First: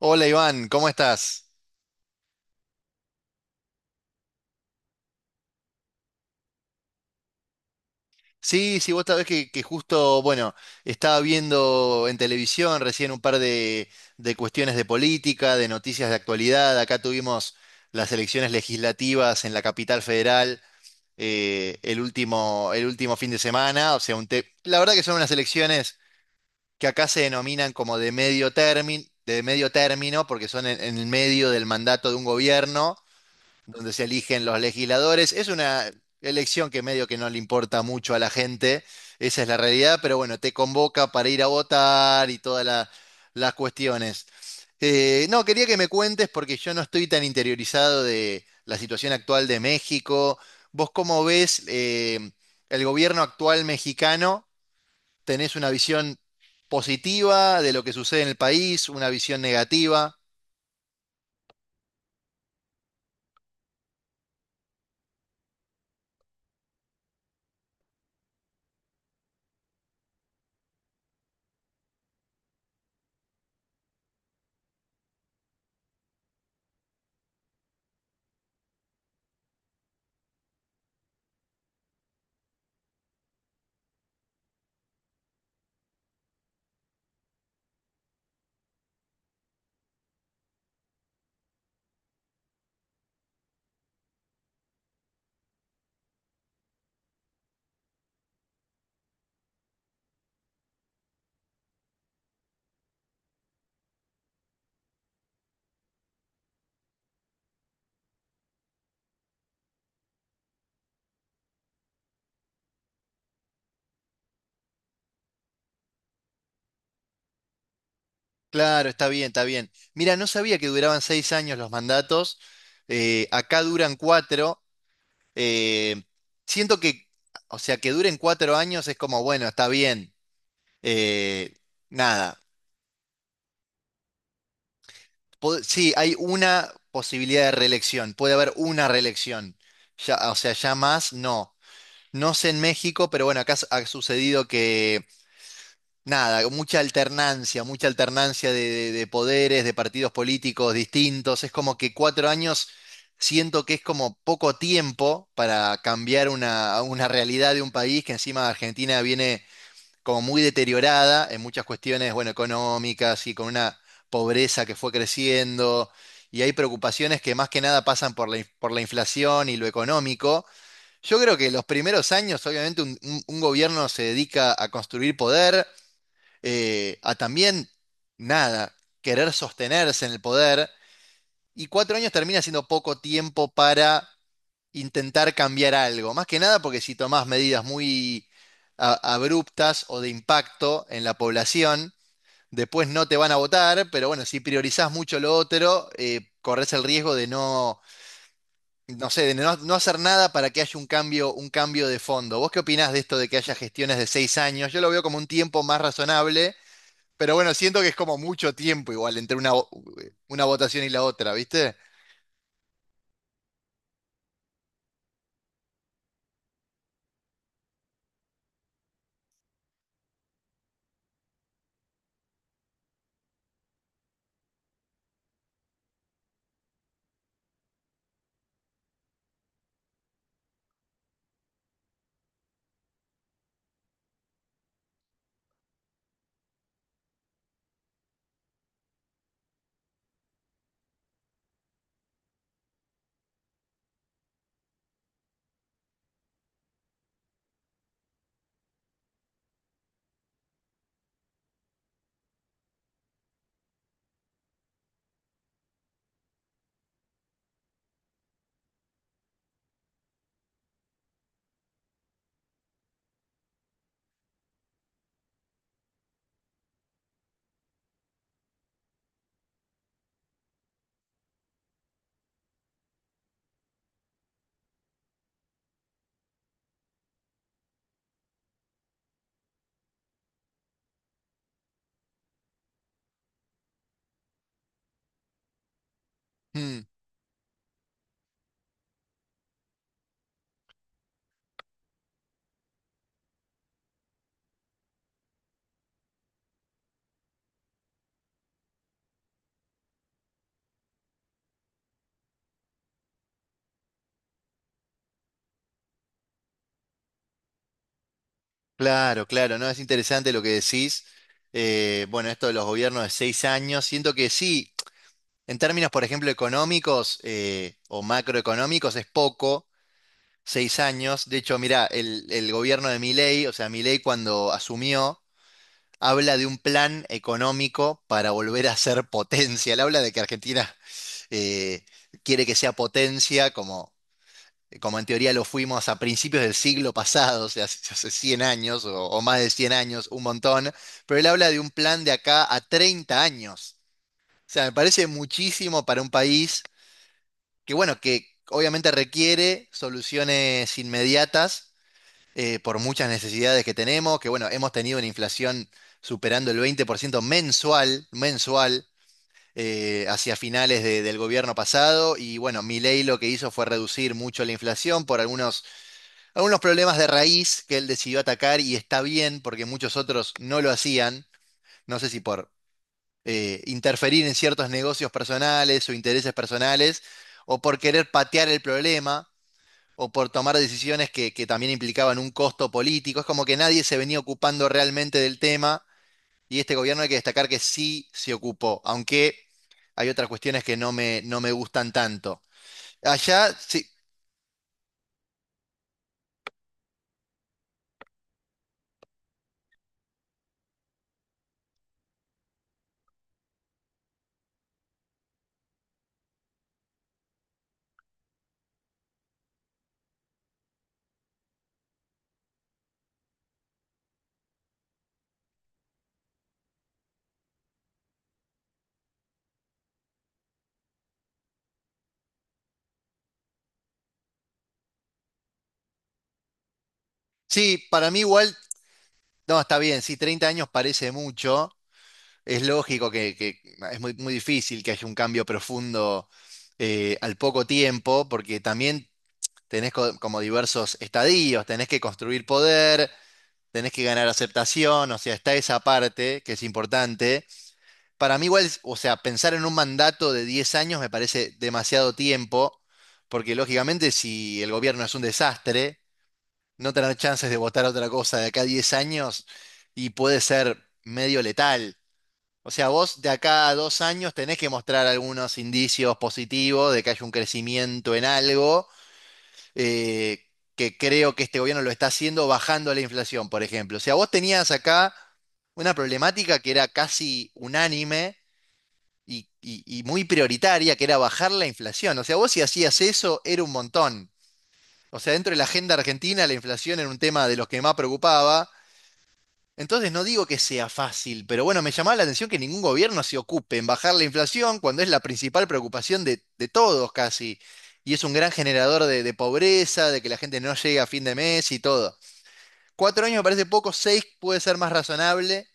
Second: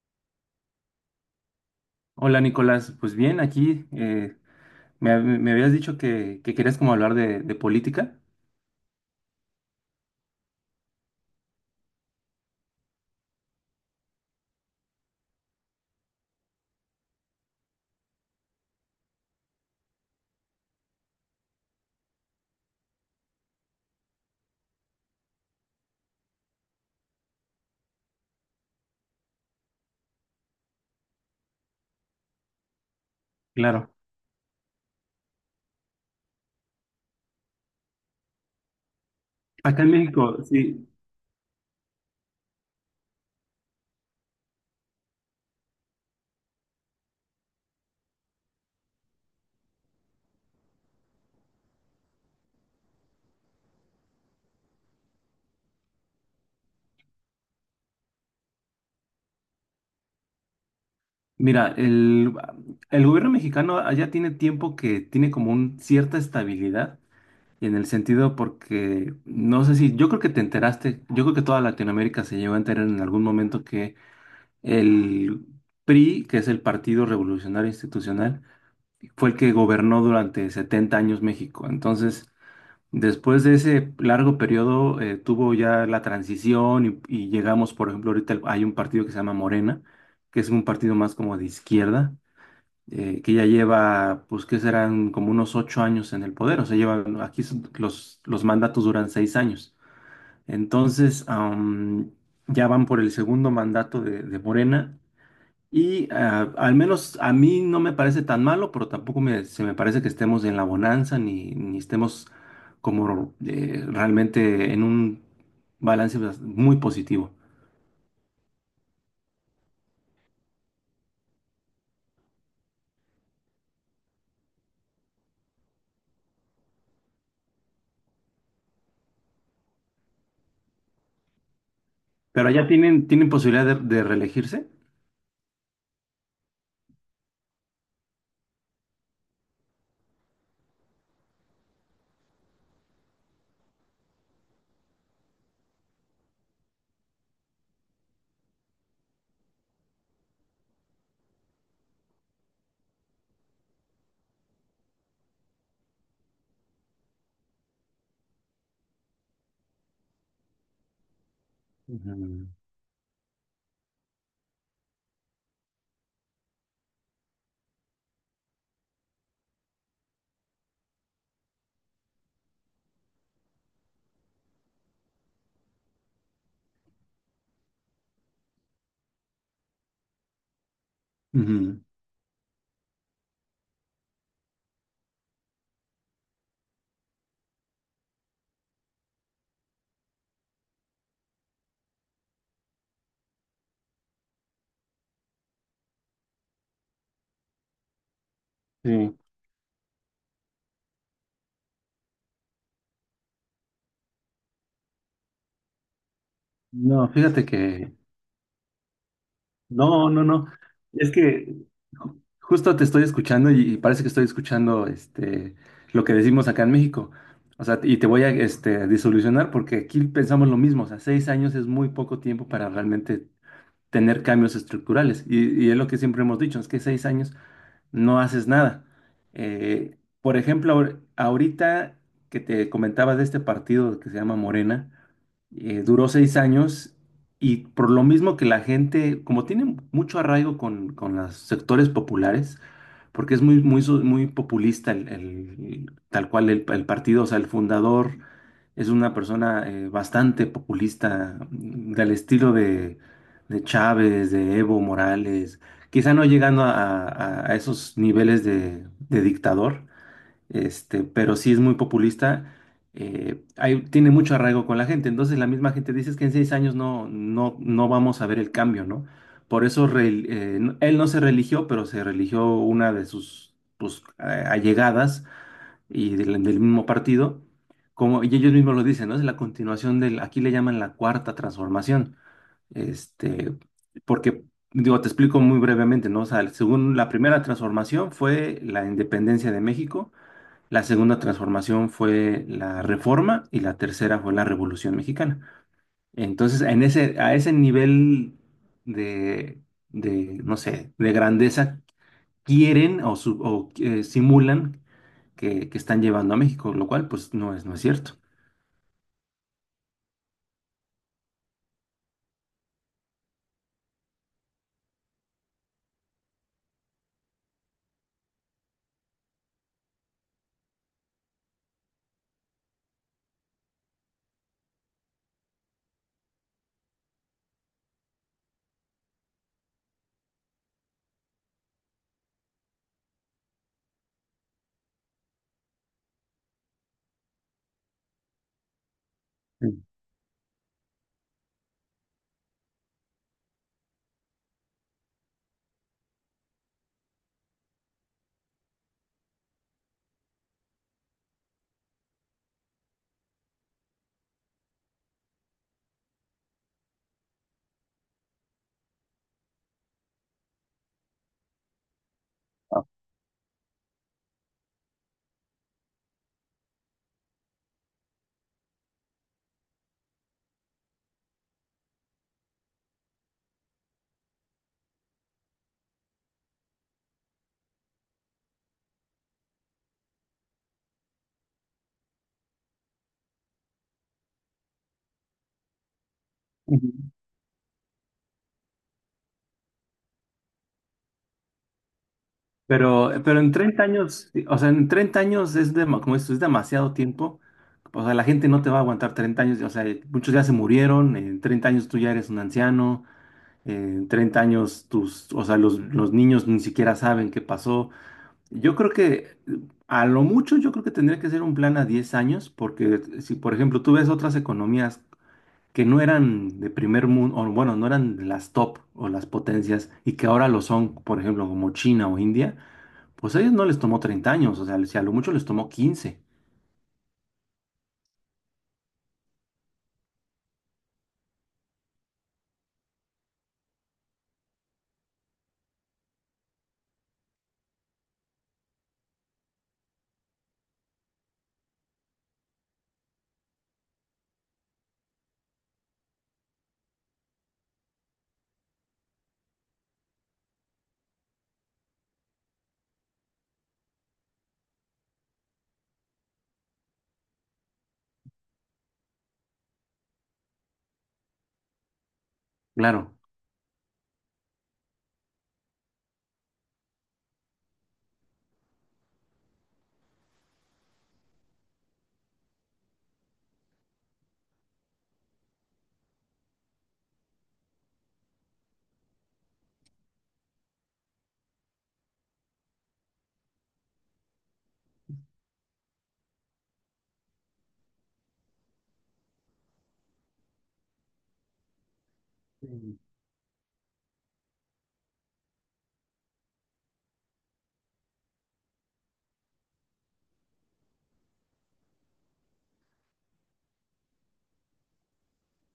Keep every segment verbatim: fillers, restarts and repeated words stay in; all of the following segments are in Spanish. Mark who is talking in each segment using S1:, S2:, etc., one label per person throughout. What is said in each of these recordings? S1: Hola Iván, ¿cómo estás?
S2: Hola Nicolás, pues bien, aquí eh, me, me habías dicho que, que querías como hablar de, de política.
S1: Sí, sí, vos sabés que, que justo, bueno, estaba viendo en televisión recién un par de, de cuestiones de política, de noticias de actualidad. Acá tuvimos las elecciones legislativas en la capital federal, eh, el último, el último fin de semana. O sea, un te- la verdad que son unas elecciones que acá se denominan como de medio término, de medio término, porque son en en el medio del mandato de un gobierno, donde
S2: Claro.
S1: se eligen los legisladores. Es una elección que medio que no le importa mucho a la gente, esa es la
S2: Acá en
S1: realidad, pero bueno,
S2: México,
S1: te
S2: sí.
S1: convoca para ir a votar y todas la- las cuestiones. Eh, no, quería que me cuentes porque yo no estoy tan interiorizado de la situación actual de México. ¿Vos cómo ves eh, el gobierno actual mexicano? ¿Tenés una visión positiva de lo que sucede en el país, una visión negativa?
S2: Mira, el, el gobierno mexicano allá tiene tiempo que tiene como un cierta estabilidad en el sentido porque no sé, si, yo creo que te enteraste, yo creo que toda Latinoamérica se llegó a enterar en algún momento que el P R I, que es el Partido Revolucionario Institucional, fue el que gobernó durante setenta años México. Entonces, Después de ese largo periodo, eh, tuvo ya la transición y, y llegamos, por ejemplo, ahorita el- hay un partido que se llama Morena, que es un partido más como de izquierda, eh, que ya lleva, pues, que serán como unos ocho años en el poder. O sea, llevan, aquí son- los, los mandatos duran seis años. Entonces, am, ya van por el segundo mandato de, de Morena, y ah, al menos a mí no me parece tan malo, pero tampoco me- se me parece que estemos en la bonanza, ni, ni estemos como, eh, realmente en un balance bas- muy positivo.
S1: Claro, está bien, está bien. Mira, no sabía que duraban seis años los mandatos. Eh, acá duran cuatro. eh, Siento que, o sea, que duren cuatro años es como, bueno, está bien. eh, Nada.
S2: Pero allá tienen, tienen posibilidad de, de reelegirse.
S1: Po- sí, hay una posibilidad de reelección. Puede haber una reelección. Ya, o sea, ya más, no. No sé en México, pero bueno, acá s- ha sucedido, nada, mucha alternancia, mucha alternancia de, de- de poderes, de partidos políticos distintos. Es como que cuatro años siento que es como poco tiempo para cambiar una, una realidad de un país que encima Argentina viene como muy deteriorada en muchas cuestiones, bueno,
S2: Ujú.
S1: económicas y con una pobreza que fue creciendo. Y hay preocupaciones que más que nada pasan por la, in- por la inflación y lo económico. Yo creo que los primeros años, obviamente, un un- un gobierno se dedica a construir poder, eh, a también, nada, querer sostenerse en el poder. Y
S2: Ujú.
S1: cuatro años termina siendo poco tiempo para intentar cambiar algo. Más que nada porque si tomás medidas muy a- abruptas o de impacto en la población, después no te van a votar, pero bueno, si priorizás mucho lo otro, eh, corres el riesgo de no, no
S2: Sí.
S1: sé, de no, no hacer nada para que haya un cambio, un cambio de fondo. ¿Vos qué opinás de esto de que haya gestiones de seis años? Yo lo veo como un tiempo más razonable,
S2: No,
S1: pero
S2: fíjate
S1: bueno, siento que
S2: que.
S1: es como mucho tiempo igual entre una, vo-
S2: No, no,
S1: una
S2: no.
S1: votación y la
S2: Es
S1: otra,
S2: que
S1: ¿viste?
S2: ju- justo te estoy escuchando, y, y parece que estoy escuchando, este lo que decimos acá en México. O sea, y te voy a, este, disolucionar porque aquí pensamos lo mismo. O sea, seis años es muy poco tiempo para realmente tener cambios estructurales. Y, y es lo que siempre hemos dicho, es que seis años no haces nada. Eh, por ejemplo, ahor- ahorita que te comentaba de este partido que se llama Morena, eh, duró seis años, y por lo mismo que la gente, como tiene mucho arraigo con, con los sectores populares, porque es muy, muy, so- muy populista el, el- tal cual el, el partido. O sea, el fundador es una persona, eh, bastante populista, mm, del estilo de, de Chávez, de Evo Morales, quizá no llegando a, a- a esos niveles de de dictador, este, pero sí es muy populista. Eh, hay- tiene mucho arraigo con la gente. Entonces la misma gente dice: "Es que en seis años no, no, no vamos a ver el cambio, ¿no?". Por eso, re- eh, no- él no se religió, pero se religió una de sus, pues, a- allegadas y del, del mismo partido. Como, y ellos mismos lo dicen, ¿no? Es la continuación del, aquí le llaman, la cuarta transformación. Este, porque, digo, te explico muy brevemente, ¿no? O sea,
S1: Mm,
S2: según, la primera transformación fue la independencia de México, la segunda transformación fue la Reforma, y la tercera fue la Revolución Mexicana. Entonces, en ese, a ese nivel de, de, no sé, de grandeza quieren, o, su- o, eh, simulan que, que están llevando a México, lo cual pues, no es, no es cierto.
S1: claro, claro, ¿no? Es interesante lo que decís. Eh, bueno, esto de los gobiernos de seis años, siento que sí, en términos, por ejemplo, económicos, eh, o macroeconómicos, es poco, seis años. De hecho, mirá, el, el gobierno de Milei, o sea, Milei cuando asumió, habla de un plan económico para volver a ser potencia. Él habla de que Argentina... eh, quiere que sea potencia, como eh, como en teoría lo fuimos a principios del siglo pasado, o sea, hace hace cien años o, o más de cien
S2: Sí.
S1: años, un montón, pero él habla de un plan de acá a treinta años. O sea, me parece muchísimo para un país que, bueno, que obviamente requiere soluciones inmediatas, eh, por muchas necesidades que tenemos, que, bueno, hemos tenido una inflación superando el veinte por ciento mensual, mensual. Eh, hacia finales de- del gobierno pasado y bueno,
S2: Ah,
S1: Milei lo que hizo fue reducir mucho la inflación por algunos, algunos problemas de raíz que él decidió atacar, y está bien porque muchos otros no lo hacían, no sé si por eh, interferir en ciertos negocios personales o intereses personales, o por querer patear el problema, o por tomar decisiones que, que también implicaban un costo político. Es como que nadie se venía ocupando realmente del tema y este
S2: ujú.
S1: gobierno hay que destacar que sí se ocupó, aunque hay otras cuestiones que no me, no me gustan tanto.
S2: Pero, pero en
S1: Allá,
S2: treinta
S1: sí,
S2: años, sí. O sea, en treinta años es, dema- como esto, es demasiado tiempo. O sea, la gente no te va a aguantar treinta años. O sea, muchos ya se murieron. En treinta años tú ya eres un anciano. En treinta años, tus, o sea, los, los niños ni siquiera saben qué pasó. Yo creo que, eh, a lo mucho yo creo que tendría que ser un plan a diez años, porque si, por ejemplo, tú ves otras economías que no eran de primer mundo, o bueno, no eran las top o las potencias, y que ahora lo son, por ejemplo, como China o India, pues a ellos no les tomó treinta años. O sea, si a lo mucho, les tomó quince.
S1: sí, para mí igual, no, está bien, sí, treinta años parece mucho. Es lógico que, que es muy, muy difícil que haya un cambio profundo eh, al poco tiempo, porque también tenés co- como diversos estadios, tenés que construir poder, tenés que ganar aceptación, o sea, está esa parte que es importante. Para mí igual, es- o sea, pensar en un mandato de diez años me parece demasiado tiempo, porque lógicamente si el gobierno es un desastre, no tener chances de votar otra cosa de acá a diez años y puede ser medio letal. O sea,
S2: Claro.
S1: vos de acá a dos años tenés que mostrar algunos indicios positivos de que hay un crecimiento en algo, eh, que creo que este gobierno lo está haciendo bajando la inflación, por ejemplo. O sea, vos tenías acá una problemática que era casi unánime y, y- y muy prioritaria, que era bajar la inflación. O sea, vos si hacías eso, era un montón. O sea, dentro de la agenda argentina, la inflación era un tema de los que más preocupaba. Entonces no digo que sea fácil, pero bueno, me llamaba la atención que ningún
S2: Mm.
S1: gobierno se ocupe en bajar la inflación cuando es la principal preocupación de, de todos casi. Y es un gran generador de, de pobreza, de que la gente no llegue a fin de mes y todo. Cuatro años me parece poco, seis puede ser más razonable.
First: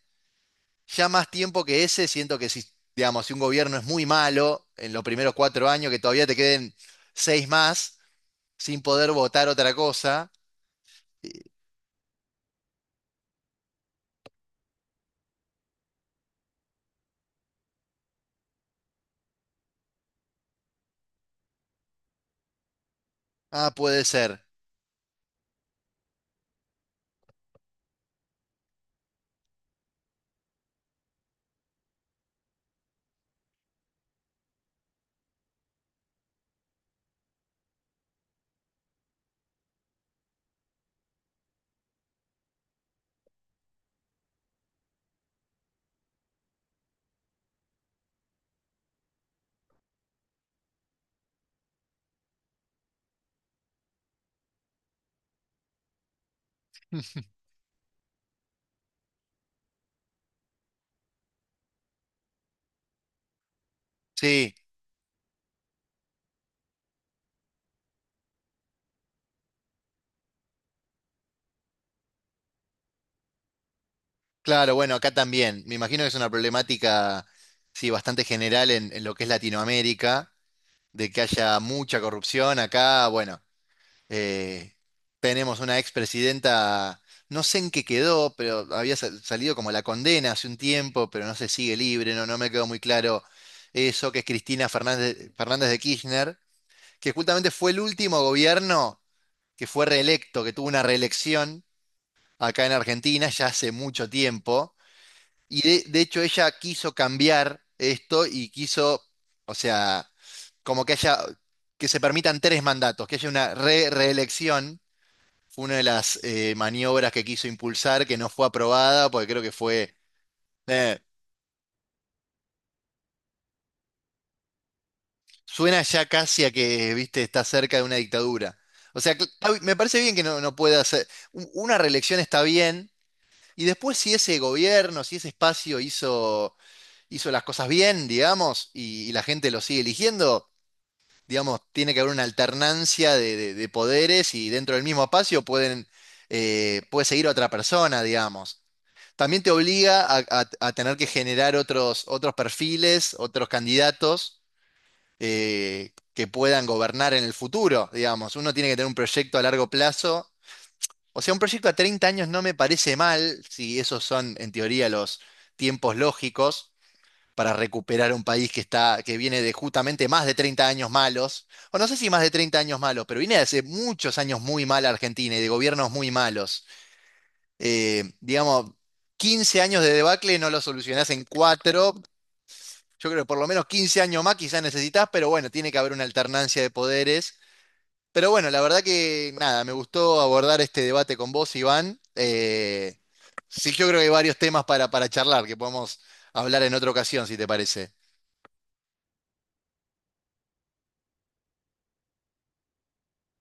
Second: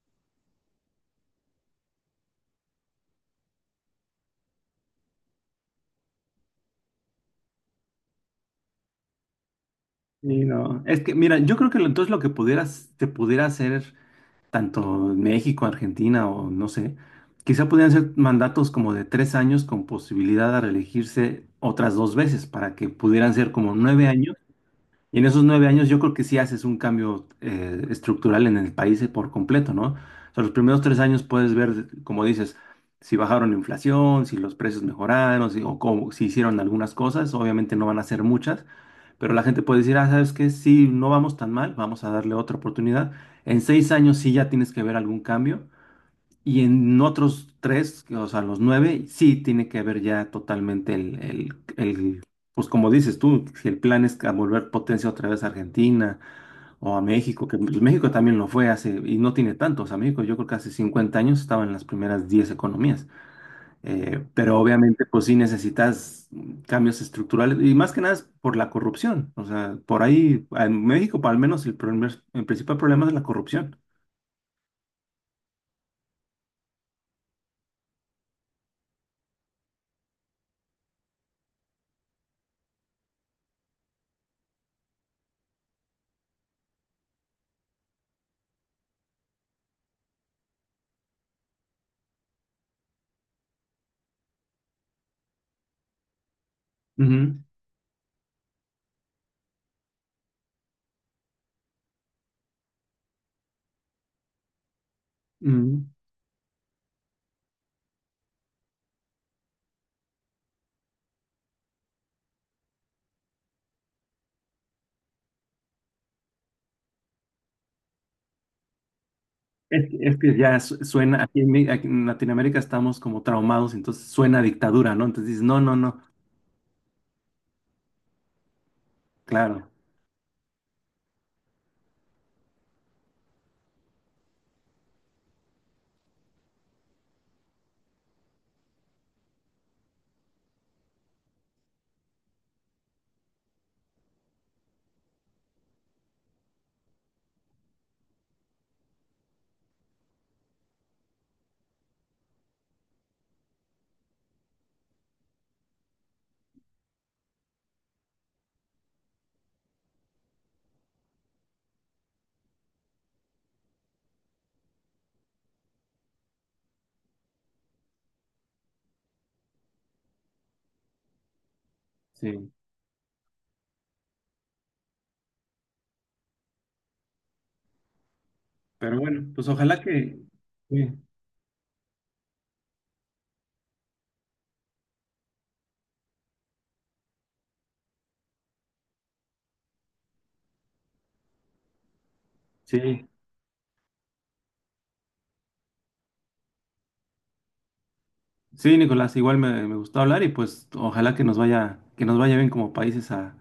S1: Ya más tiempo que ese, siento que si, digamos, si un gobierno es muy malo en los primeros cuatro años, que todavía te queden seis más sin poder votar otra cosa,
S2: Sí, no. Es que,
S1: eh,
S2: mira, yo creo que lo- entonces lo que pudieras, te pudiera hacer tanto en México, Argentina, o no sé, quizá podrían ser mandatos como de tres años, con posibilidad de reelegirse otras dos veces, para que pudieran ser
S1: ah,
S2: como
S1: puede
S2: nueve años.
S1: ser.
S2: Y en esos nueve años yo creo que sí haces un cambio, eh, estructural en el país, eh, por completo, ¿no? O sea, los primeros tres años puedes ver, como dices, si bajaron la inflación, si los precios mejoraron, si, o cómo- si hicieron algunas cosas, obviamente no van a ser muchas, pero la gente puede decir: "Ah, ¿sabes qué? Sí, no vamos tan mal, vamos a darle otra oportunidad". En seis años sí ya tienes que ver algún cambio. Y en otros tres, o sea, los nueve, sí tiene que ver ya totalmente el, el, el- pues como dices tú, si el plan es a volver potencia otra vez a Argentina o a México, que pues, México también lo fue hace, y no tiene tanto. O sea, México yo creo que hace cincuenta años estaba en las primeras diez economías. Eh,
S1: Sí.
S2: pero obviamente, pues sí necesitas, mm, cambios estructurales, y más que nada es por la corrupción. O sea, por ahí, en México, al menos, el, primer- el principal problema es la corrupción.
S1: Claro, bueno, acá también. Me imagino que es una problemática, sí, bastante general en, en lo que es Latinoamérica, de que haya mucha corrupción. Acá, bueno, eh, tenemos una expresidenta, no sé en qué quedó, pero había sal- salido como la condena hace un tiempo, pero no se sigue libre, no, no me quedó muy claro eso, que es Cristina Fernández, Fernández de Kirchner, que
S2: Ujú,
S1: justamente fue el último gobierno que fue reelecto, que tuvo una reelección acá en Argentina ya hace mucho tiempo. Y de,
S2: ujú.
S1: de hecho ella quiso cambiar esto y quiso, o sea, como que haya, que se permitan tres mandatos, que haya una re- reelección, fue una de las eh, maniobras que quiso impulsar, que no fue aprobada, porque creo que
S2: Es,
S1: fue,
S2: que es que ya su-
S1: eh,
S2: suena, aquí en, Mi- aquí en Latinoamérica estamos como traumados, entonces suena a dictadura, ¿no? Entonces dices: "No, no,
S1: suena
S2: no,
S1: ya casi a que, viste, está cerca de una dictadura. O sea, cl- está bi-
S2: claro,
S1: me parece bien que no, no pueda hacer, u- una reelección está bien, y después si ese gobierno, si ese espacio hizo, hizo las cosas bien, digamos, y y la gente lo sigue eligiendo, digamos, tiene que haber una alternancia de, de- de poderes, y dentro del mismo espacio pueden, eh, puede seguir otra persona, digamos. También te obliga a, a- a tener que generar otros, otros perfiles, otros candidatos eh, que puedan gobernar en el futuro, digamos. Uno tiene que tener un proyecto a largo plazo. O sea, un proyecto a treinta años no me parece mal, si esos son en teoría los tiempos lógicos para recuperar un país que está, que viene de justamente más de treinta años malos, o no sé si más de
S2: sí".
S1: treinta años malos, pero viene de hace muchos años muy mal Argentina y de gobiernos muy malos. Eh, digamos,
S2: Pero bueno, pues
S1: quince
S2: ojalá
S1: años de
S2: que.
S1: debacle no lo
S2: Sí,
S1: solucionás en cuatro. Yo creo que por lo menos quince años más quizás necesitas, pero bueno, tiene que haber una alternancia de poderes. Pero bueno, la verdad que nada, me gustó abordar este debate con vos, Iván. Eh,
S2: sí,
S1: sí, yo creo que hay varios temas para, para charlar que podemos hablar en otra ocasión, si te parece.
S2: Sí, Nicolás, igual me, me gustó hablar, y pues ojalá que nos vaya, que nos vaya bien como países, a,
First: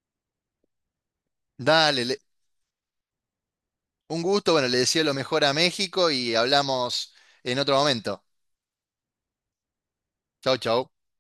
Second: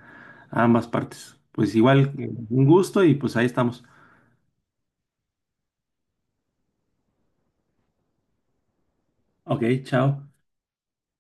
S2: a ambas partes. Pues
S1: Dale,
S2: igual,
S1: le-
S2: eh, un gusto y pues ahí estamos.
S1: un gusto, bueno, le deseo lo mejor a México y hablamos en otro momento.
S2: Ok, chao.
S1: Chau, chau.